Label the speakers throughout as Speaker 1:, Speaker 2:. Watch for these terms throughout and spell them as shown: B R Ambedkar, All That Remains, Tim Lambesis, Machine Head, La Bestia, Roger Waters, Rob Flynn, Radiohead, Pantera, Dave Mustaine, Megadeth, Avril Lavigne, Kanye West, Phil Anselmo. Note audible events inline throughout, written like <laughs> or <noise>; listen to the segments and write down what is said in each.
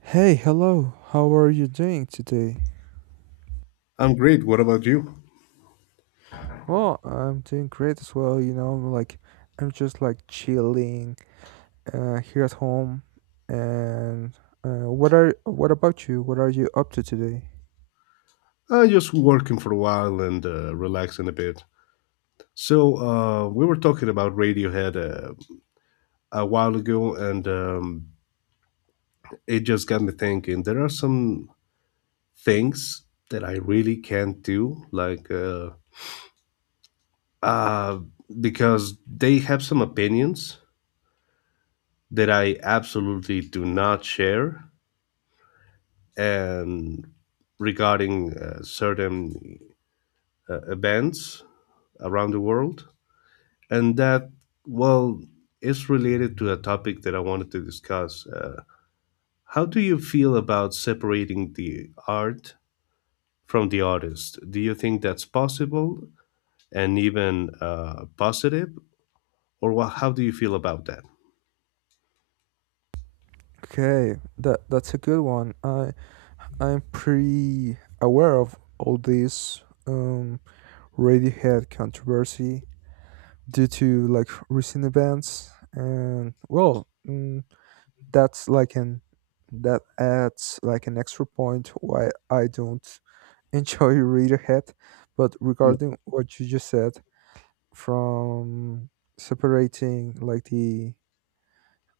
Speaker 1: Hey, hello. How are you doing today?
Speaker 2: I'm great. What about you?
Speaker 1: Well, I'm doing great as well. I'm like I'm just like chilling here at home. And what about you? What are you up to today?
Speaker 2: Just working for a while and relaxing a bit. So we were talking about Radiohead a while ago, and it just got me thinking. There are some things that I really can't do, uh, because they have some opinions that I absolutely do not share, and regarding certain events around the world. And that, well, is related to a topic that I wanted to discuss. How do you feel about separating the art from the artist? Do you think that's possible and even positive? Or wha how do you feel about that?
Speaker 1: Okay, that's a good one. I'm pretty aware of all this um Radiohead controversy due to like recent events and well, that's like an that adds like an extra point why I don't <laughs> enjoy read ahead. But
Speaker 2: Mm,
Speaker 1: regarding what you just said from separating like the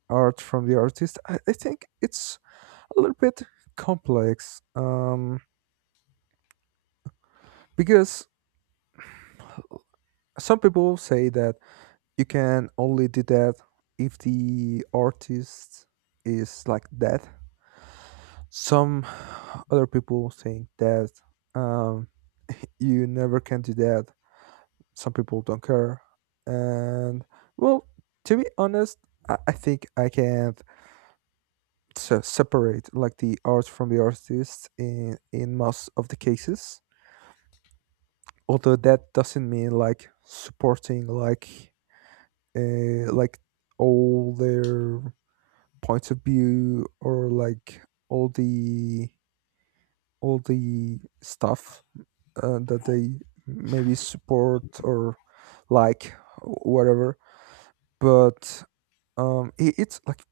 Speaker 1: art from the artist, I think it's a little bit complex. Because some people say that you can only do that if the artist is like that. Some other people think that um you never can do that. Some people don't care. And well, to be honest, I think I can't separate like the art from the artist in most of the cases. Although that doesn't mean like supporting like all their points of view or like all the all the stuff that they maybe support or like whatever but it's like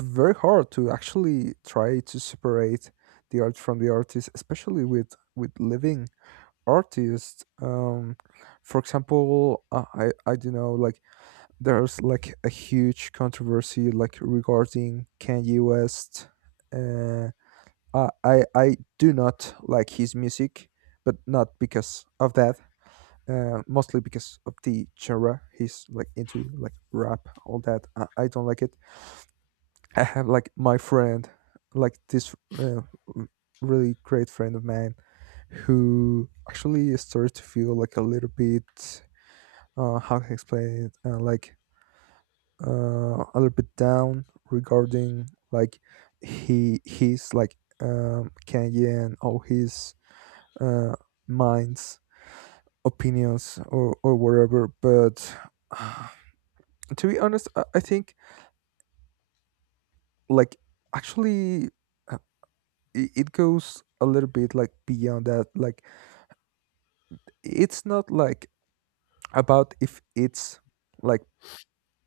Speaker 1: very hard to actually try to separate the art from the artist, especially with living artists. For example, I don't know, like there's like a huge controversy like regarding Kanye West. Uh, I do not like his music, but not because of that mostly because of the genre he's like into like rap all that I don't like it. I have like my friend, like this really great friend of mine, who actually started to feel like a little bit, how can I explain it, a little bit down regarding like he's like Kanye and all his uh, minds, opinions, or whatever. But <sighs> to be honest, I think like actually. It goes a little bit like beyond that like it's not like about if it's like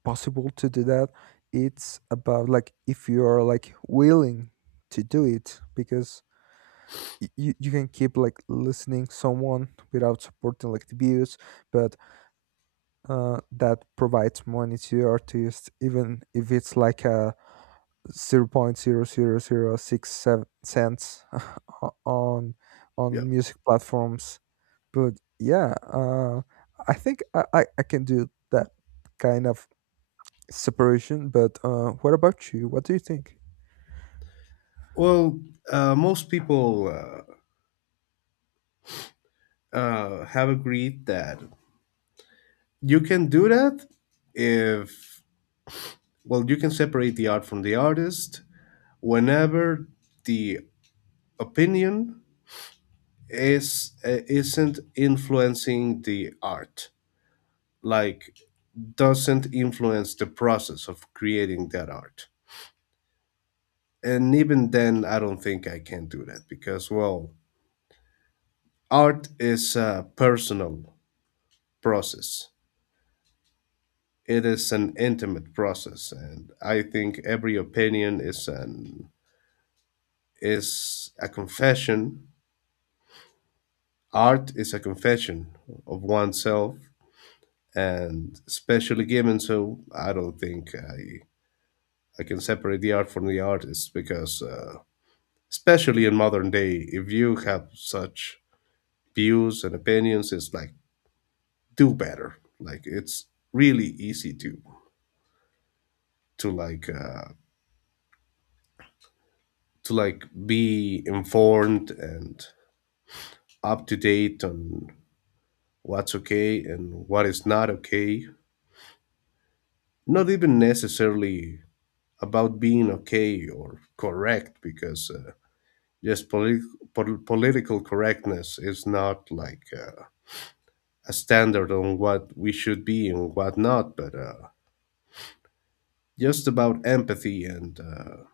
Speaker 1: possible to do that it's about like if you are like willing to do it because you can keep like listening someone without supporting like the views but that provides money to your artist even if it's like a 0.000 0.0006 7 cents <laughs> 00067 on
Speaker 2: Yeah.
Speaker 1: music platforms. But yeah, I think I can do that kind of separation. But what about you? What do you think?
Speaker 2: Well, most people have agreed that you can do that if, well, you can separate the art from the artist whenever the opinion is isn't influencing the art, like doesn't influence the process of creating that art. And even then, I don't think I can do that, because well, art is a personal process. It is an intimate process, and I think every opinion is a confession. Art is a confession of oneself. And especially given, so I don't think I can separate the art from the artist because, especially in modern day, if you have such views and opinions, it's like, do better. Like, it's really easy to to like uh, to like be informed and up to date on what's okay and what is not okay. Not even necessarily about being okay or correct, because just political correctness is not a standard on what we should be and what not, but just about empathy and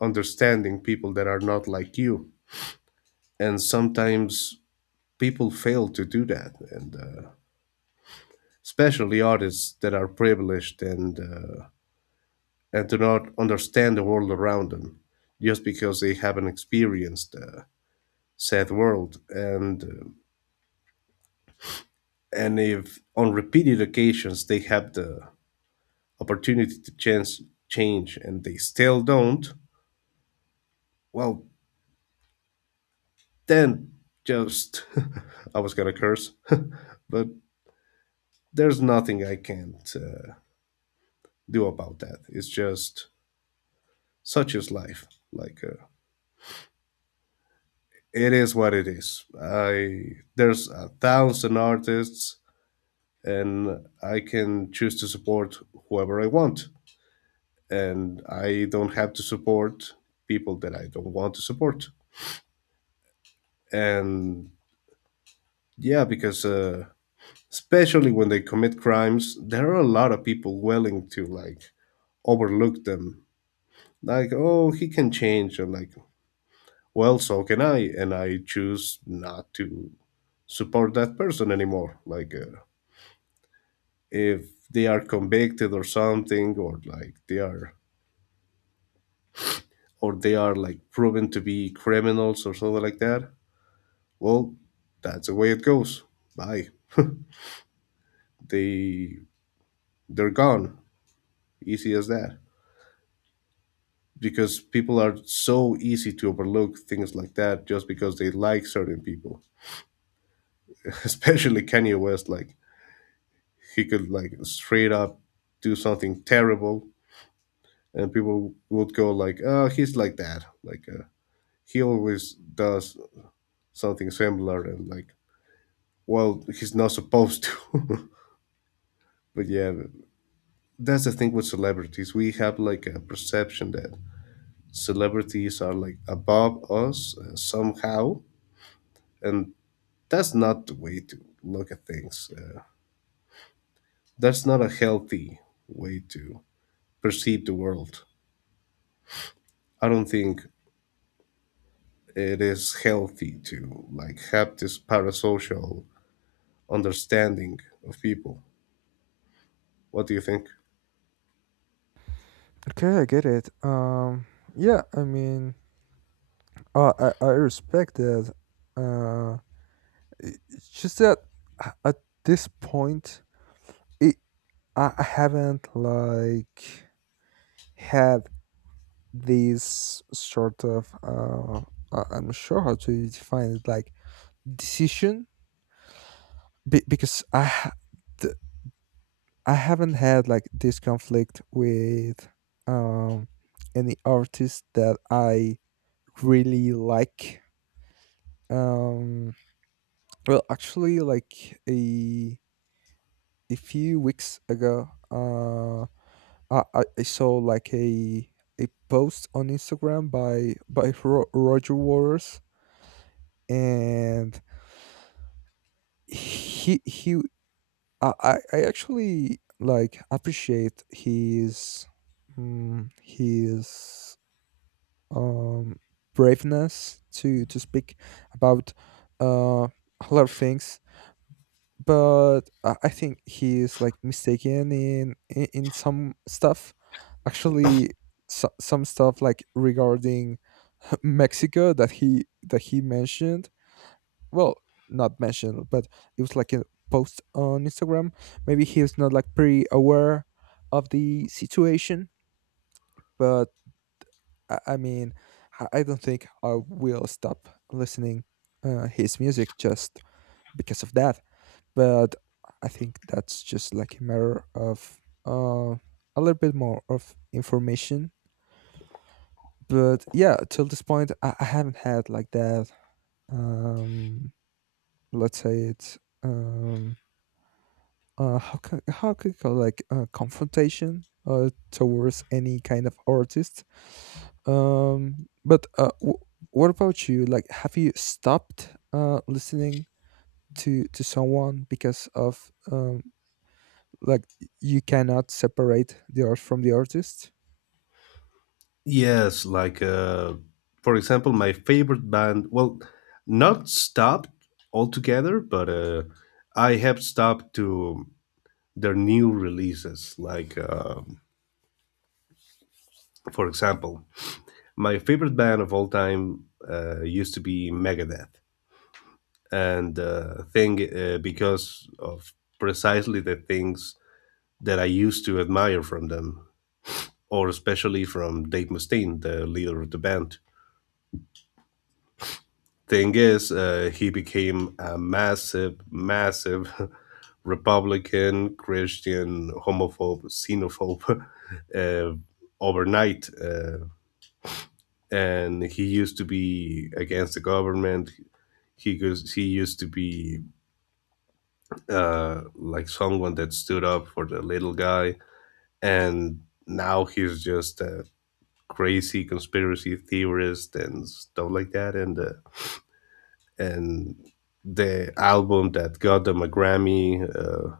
Speaker 2: understanding people that are not like you. And sometimes people fail to do that, and especially artists that are privileged and do not understand the world around them, just because they haven't experienced said world. And if on repeated occasions they have the opportunity to chance change and they still don't, well, then just <laughs> I was gonna curse, <laughs> but there's nothing I can't do about that. It's just, such is life. Like uh, it is what it is. I There's a thousand artists, and I can choose to support whoever I want, and I don't have to support people that I don't want to support. And yeah, because especially when they commit crimes, there are a lot of people willing to like overlook them, like, oh, he can change, and like, well, so can I, and I choose not to support that person anymore. If they are convicted or something, or they are like proven to be criminals or something like that, well, that's the way it goes. Bye. they they're gone. Easy as that. Because people are so easy to overlook things like that just because they like certain people. <laughs> Especially Kanye West, like, he could like straight up do something terrible, and people would go like, oh, he's like that. He always does something similar, and like, well, he's not supposed to. <laughs> But yeah, that's the thing with celebrities. We have like a perception that celebrities are like above us somehow, and that's not the way to look at things. That's not a healthy way to perceive the world. I don't think it is healthy to like have this parasocial understanding of people. What do you think?
Speaker 1: Okay, I get it. Yeah, I mean, I respect that. Uh, it's just that at this point, it I haven't like had this sort of I'm not sure how to define it, like decision, be- because I ha- th- I haven't had like this conflict with um any artist that I really like. Um well actually like a few weeks ago I saw like a post on Instagram by by Roger Waters and he I actually like appreciate his his um, braveness to speak about uh, a lot of things. But I think he is like mistaken in some stuff. Actually, so, some stuff like regarding <laughs> Mexico that he mentioned. Well, not mentioned, but it was like a post on Instagram. Maybe he was not like pretty aware of the situation, but I mean, I don't think I will stop listening his music just because of that. But I think that's just like a matter of uh, a little bit more of information. But yeah, till this point, I haven't had like that. Um, let's say it's um, how could you call like confrontation towards any kind of artist. Um, but uh, w- what about you? Like, have you stopped listening to someone because of like you cannot separate the art from the artist?
Speaker 2: Yes, for example, my favorite band. Well, not stopped altogether, but I have stopped to their new releases. For example, my favorite band of all time used to be Megadeth, and thing because of precisely the things that I used to admire from them, or especially from Dave Mustaine, the leader of the band. Thing is, he became a massive, massive <laughs> Republican, Christian, homophobe, xenophobe <laughs> uh, overnight. And he used to be against the government. He goes. He used to be like someone that stood up for the little guy, and now he's just a crazy conspiracy theorist and stuff like that. And the album that got them a Grammy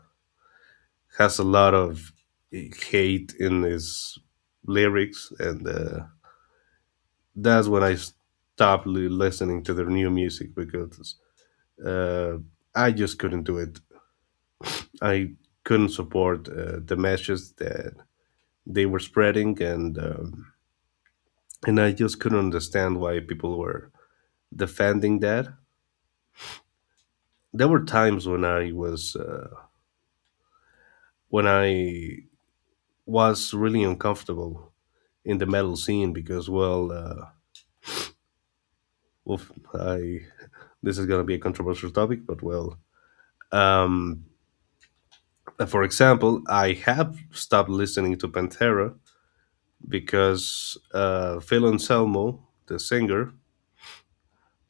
Speaker 2: has a lot of hate in his lyrics, and that's when I stopped listening to their new music because uh, I just couldn't do it. I couldn't support the messages that they were spreading, and I just couldn't understand why people were defending that. There were times when I was really uncomfortable in the metal scene because, well, oof, I this is gonna be a controversial topic, but well, um, for example, I have stopped listening to Pantera because Phil Anselmo, the singer,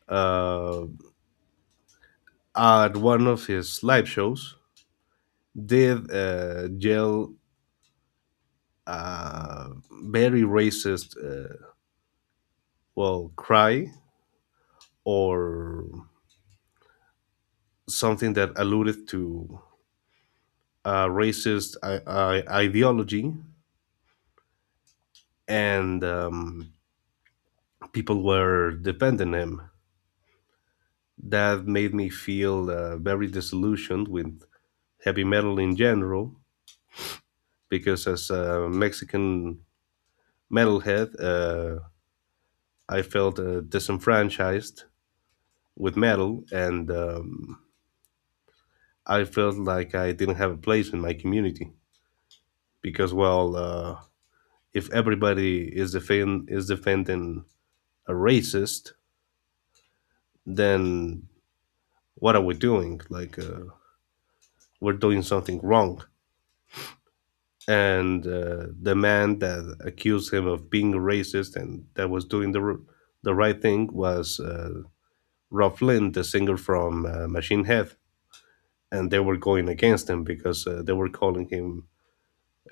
Speaker 2: uh, at one of his live shows, did yell a very racist, well, cry or something that alluded to a racist ideology, and people were defending him. That made me feel very disillusioned with heavy metal in general, because as a Mexican metalhead, I felt disenfranchised with metal, and I felt like I didn't have a place in my community because, well, if everybody is defending a racist, then what are we doing? We're doing something wrong. And the man that accused him of being a racist and that was doing the the right thing was Rob Flynn, the singer from Machine Head, and they were going against him because they were calling him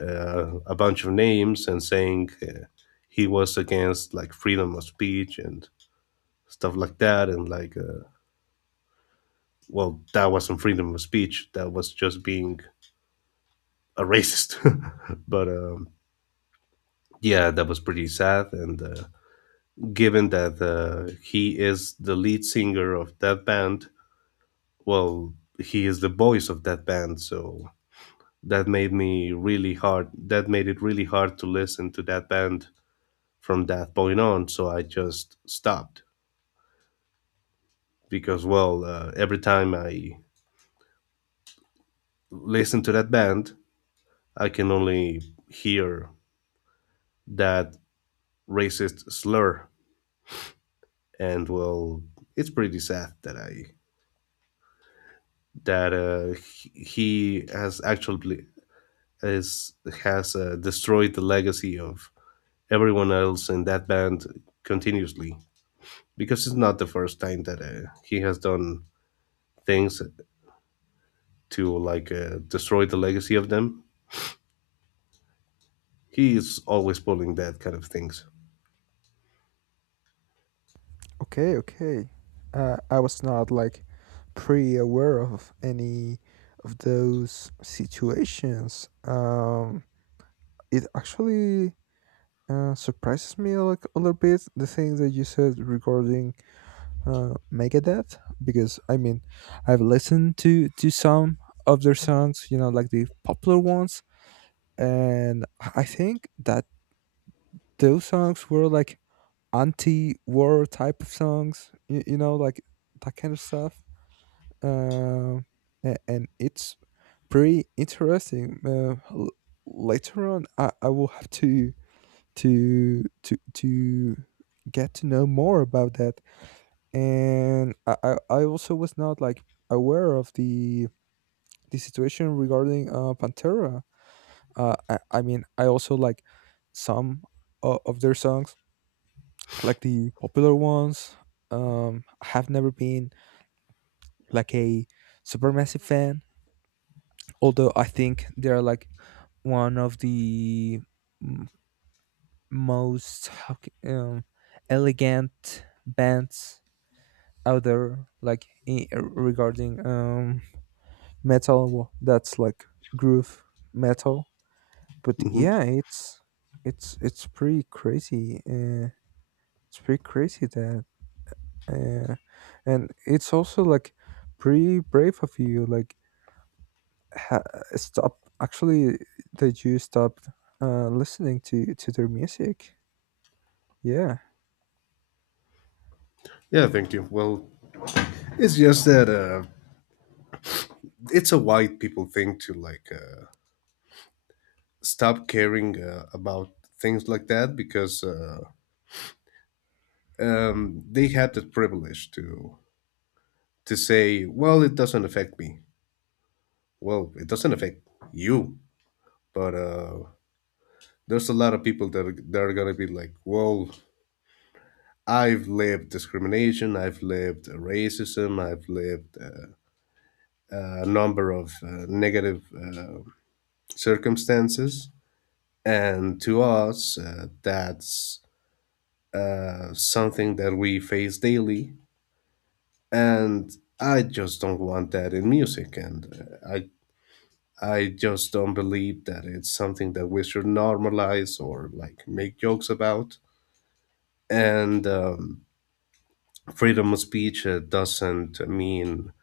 Speaker 2: a bunch of names and saying he was against like freedom of speech and stuff like that, and like well, that wasn't freedom of speech, that was just being a racist. <laughs> But yeah, that was pretty sad. And given that he is the lead singer of that band, well, he is the voice of that band, so that made it really hard to listen to that band from that point on, so I just stopped. Because well, every time I listen to that band, I can only hear that racist slur. And well, it's pretty sad that I that he has actually is has destroyed the legacy of everyone else in that band continuously, because it's not the first time that he has done things to destroy the legacy of them. He is always pulling that kind of things.
Speaker 1: Okay, okay. I was not like pre aware of any of those situations. It actually surprises me like a little bit the thing that you said regarding Megadeth because I mean I've listened to some of their songs, you know, like the popular ones, and I think that those songs were like anti-war type of songs, you know, like that kind of stuff uh, and it's pretty interesting. Later on, I will have to to to to get to know more about that. And I also was not like aware of the situation regarding Pantera. I mean, I also like some of their songs, like the popular ones. I have never been like a supermassive fan although I think they're like one of the m- most elegant bands out there, like regarding metal. Well, that's like groove metal, but
Speaker 2: Hmm.
Speaker 1: yeah, it's it's pretty crazy. It's pretty crazy that, uh, and it's also like pretty brave of you, like ha- stop actually the jews stopped listening to their music yeah.
Speaker 2: Yeah, thank you. Well, it's just that it's a white people thing to stop caring about things like that because they had the privilege to say, "Well, it doesn't affect me." Well, it doesn't affect you, but there's a lot of people that are gonna be like, "Well, I've lived discrimination, I've lived racism, I've lived a number of negative circumstances." And to us, that's something that we face daily. And I just don't want that in music. And I just don't believe that it's something that we should normalize or like make jokes about. And freedom of speech doesn't mean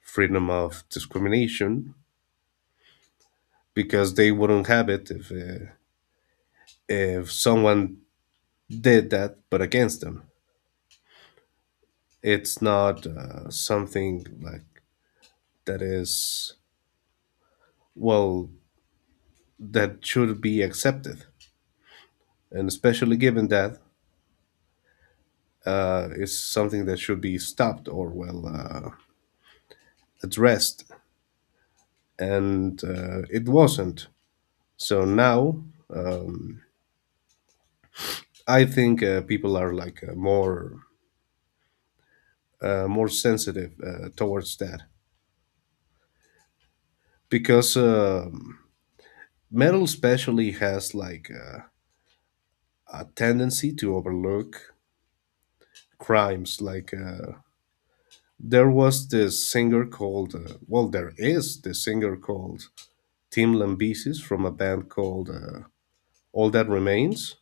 Speaker 2: freedom of discrimination, because they wouldn't have it if someone did that but against them. It's not something like that is, well, that should be accepted. And especially given that it's something that should be stopped or, well, addressed. And it wasn't. So now I think people are like more sensitive towards that, because metal especially has a tendency to overlook crimes like there was this singer called, there is this singer called Tim Lambesis from a band called All That Remains.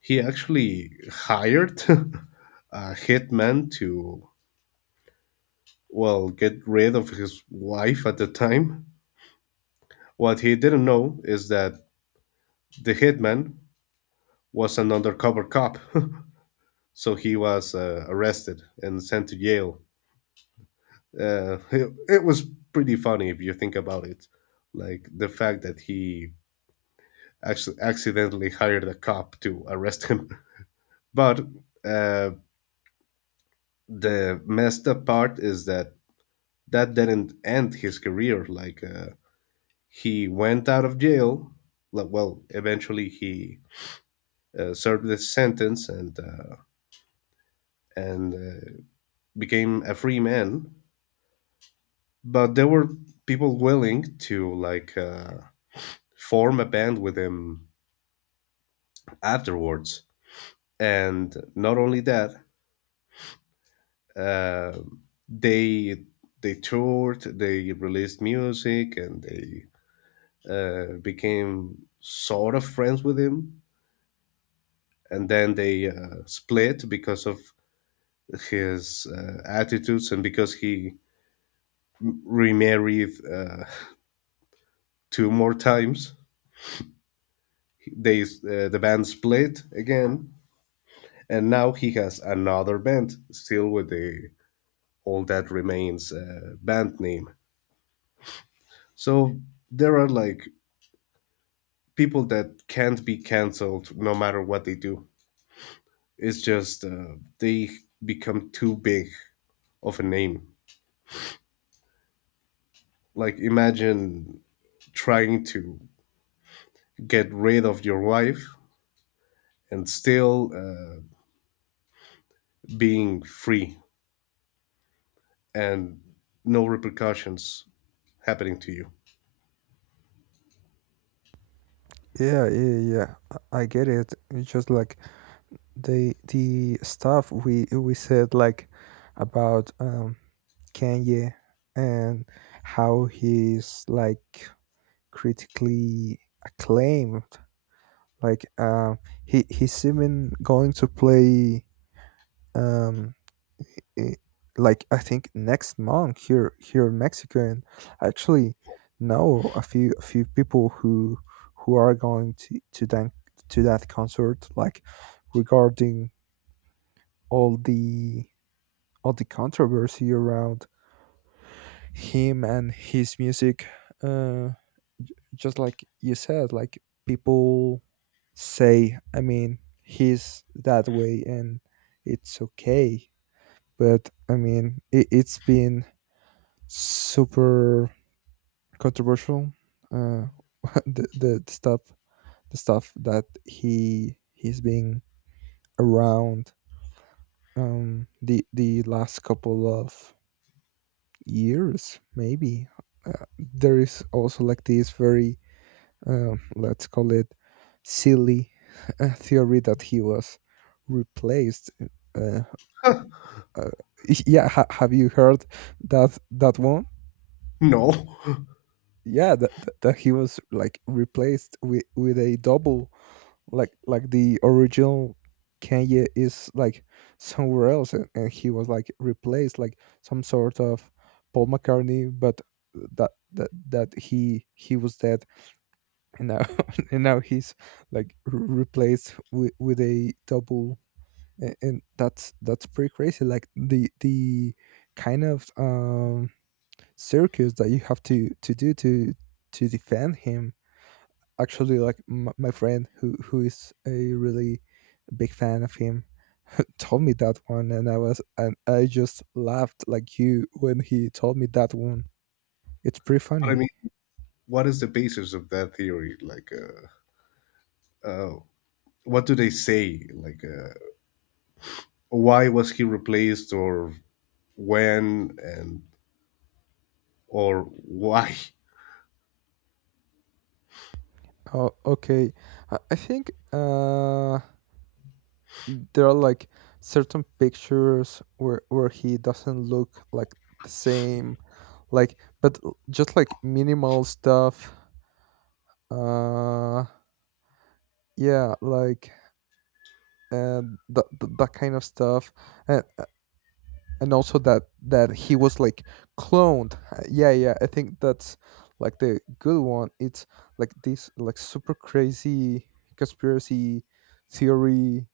Speaker 2: He actually hired <laughs> a hitman to, well, get rid of his wife at the time. What he didn't know is that the hitman was an undercover cop. <laughs> So he was arrested and sent to jail. It was pretty funny if you think about it. Like the fact that he actually accidentally hired a cop to arrest him. <laughs> But uh, the messed up part is that that didn't end his career. He went out of jail. Like, well, eventually he served his sentence and and uh, became a free man. But there were people willing to form a band with him afterwards. And not only that, Uh, they they toured, they released music, and they became sort of friends with him. And then they split because of his attitudes, and because he remarried <laughs> two more times. The band split again, and now he has another band, still with the All That Remains band name. So there are like people that can't be canceled no matter what they do. It's just they become too big of a name. Like, imagine trying to get rid of your wife and still being free, and no repercussions happening to you.
Speaker 1: yeah yeah yeah I get it, it's just like the stuff we said like about Kanye and how he's like critically acclaimed like he's even going to play um i- like I think next month here here in Mexico and I actually know a few people who are going to that concert like regarding all the all the controversy around him and his music uh just like you said like people say I mean he's that way and it's okay but I mean, it's been super controversial. Uh, <laughs> the, the the stuff the stuff that he's been around the last couple of years maybe. There is also like this very let's call it silly <laughs> theory that he was replaced uh, uh, <laughs> yeah have you heard that that one?
Speaker 2: No. <laughs> But
Speaker 1: Yeah that, that he was like replaced with a double like the original Kanye is like somewhere else and he was like replaced like some sort of Paul McCartney but that he was dead and now <laughs> and now he's like replaced with a double. And that's pretty crazy like the kind of circus that you have to do to defend him. Actually like my friend who is a really big fan of him <laughs> told me that one and I was and I just laughed like you when he told me that one. It's pretty
Speaker 2: I
Speaker 1: funny.
Speaker 2: mean, what is the basis of that theory? Uh, what do they say? Why was he replaced, or when, and or why?
Speaker 1: Oh okay, I think there are like certain pictures where he doesn't look like the same like but just like minimal stuff. uh yeah like and that that kind of stuff and and also that that he was like cloned. Yeah yeah, I think that's like the good one, it's like this like super crazy conspiracy theory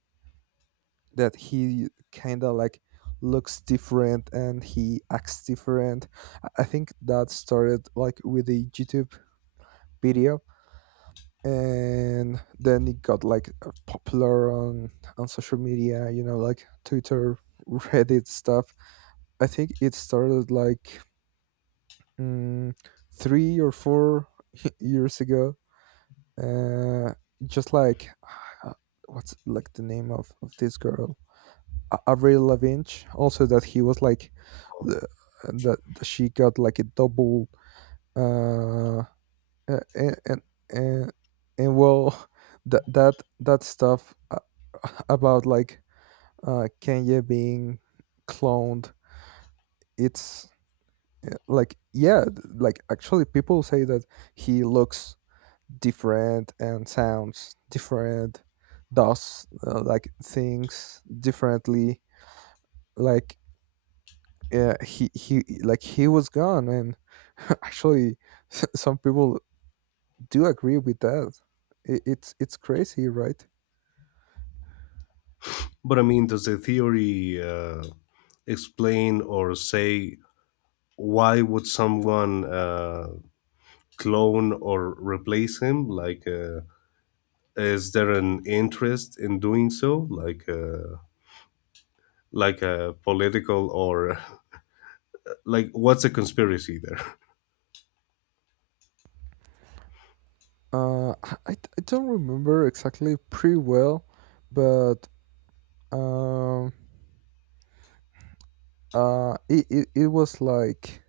Speaker 1: that he kind of like looks different and he acts different. I think that started like with a YouTube video and then it got like popular on social media, you know, like Twitter, <laughs> Reddit stuff. I think it started like mm, three or four <laughs> years ago. Uh, just like uh, what's like the name of this girl, Avril Lavigne. Also, that he was like the that that she got like a double uh and and, and well <laughs> that that that stuff <laughs> about like Kenya being cloned. It's like yeah, like actually people say that he looks different and sounds different, does like things differently. Like yeah, he like he was gone, and <laughs> actually, <laughs> some people do agree with that. I It's crazy, right?
Speaker 2: But I mean, does the theory explain or say why would someone clone or replace him? Is there an interest in doing so? Like a political or <laughs> like what's a conspiracy there? <laughs>
Speaker 1: I don't remember exactly pretty well, but um, it, it was like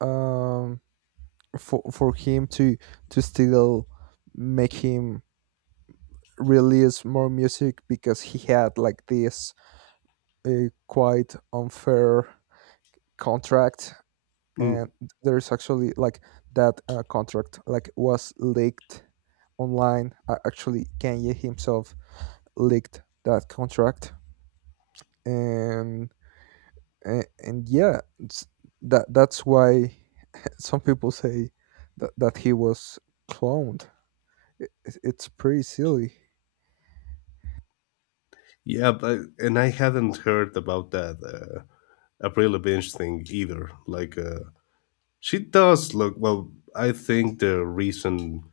Speaker 1: um, for him to still make him release more music because he had like this quite unfair contract and
Speaker 2: Mm.
Speaker 1: there's actually like that contract like was leaked online. Actually Kanye himself leaked that contract and and yeah that that's why <laughs> some people say that, that he was cloned. I- It's pretty silly.
Speaker 2: Yeah, but and I hadn't heard about that April Binge thing either. She does look well. I think the reason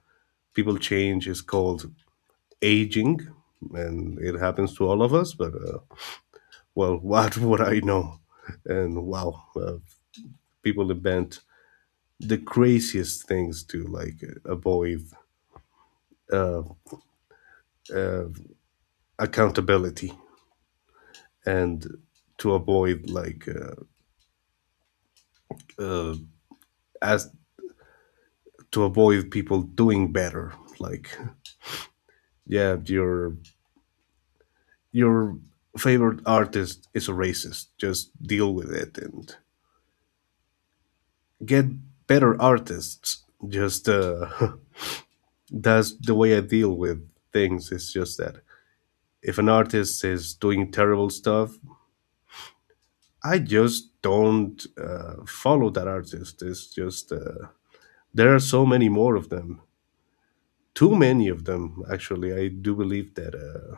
Speaker 2: people change is called aging, and it happens to all of us. But well, <laughs> what would I know? And wow, people invent the craziest things to like avoid uh, uh, accountability and to avoid like uh, as to avoid people doing better. Like, yeah, your favorite artist is a racist. Just deal with it and get better artists. Just <laughs> that's the way I deal with things. It's just that if an artist is doing terrible stuff, I just don't follow that artist. It's just there are so many more of them, too many of them. Actually, I do believe that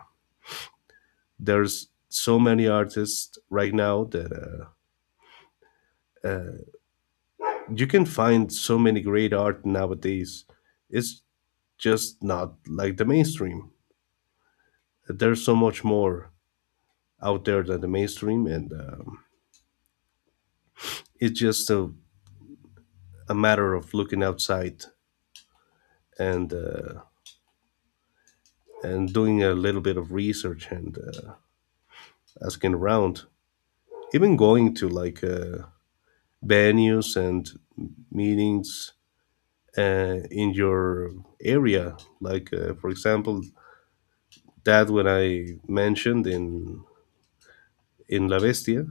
Speaker 2: there's so many artists right now that uh, uh, you can find so many great art nowadays. It's just not like the mainstream, that there's so much more out there than the mainstream, and it's just a matter of looking outside and uh, and doing a little bit of research and asking around, even going to venues and meetings in your area. For example, that when I mentioned in La Bestia,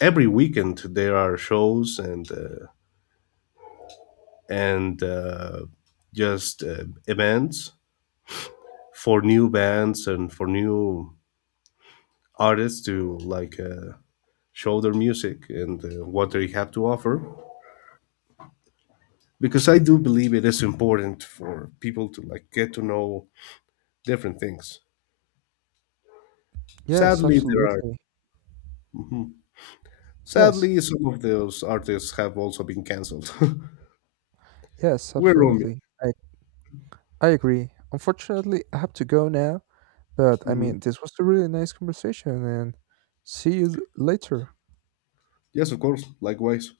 Speaker 2: every weekend there are shows and. And just events for new bands and for new artists to show their music and what they have to offer, because I do believe it is important for people to like get to know different things.
Speaker 1: Yes,
Speaker 2: Sadly there are,
Speaker 1: absolutely.
Speaker 2: hmm,
Speaker 1: Yes,
Speaker 2: sadly some of those artists have also been canceled. <laughs>
Speaker 1: yes,
Speaker 2: We're only—
Speaker 1: absolutely. I agree. Unfortunately, I have to go now, but I
Speaker 2: Mhm.
Speaker 1: mean, this was a really nice conversation and see you later.
Speaker 2: Yes, of course, likewise.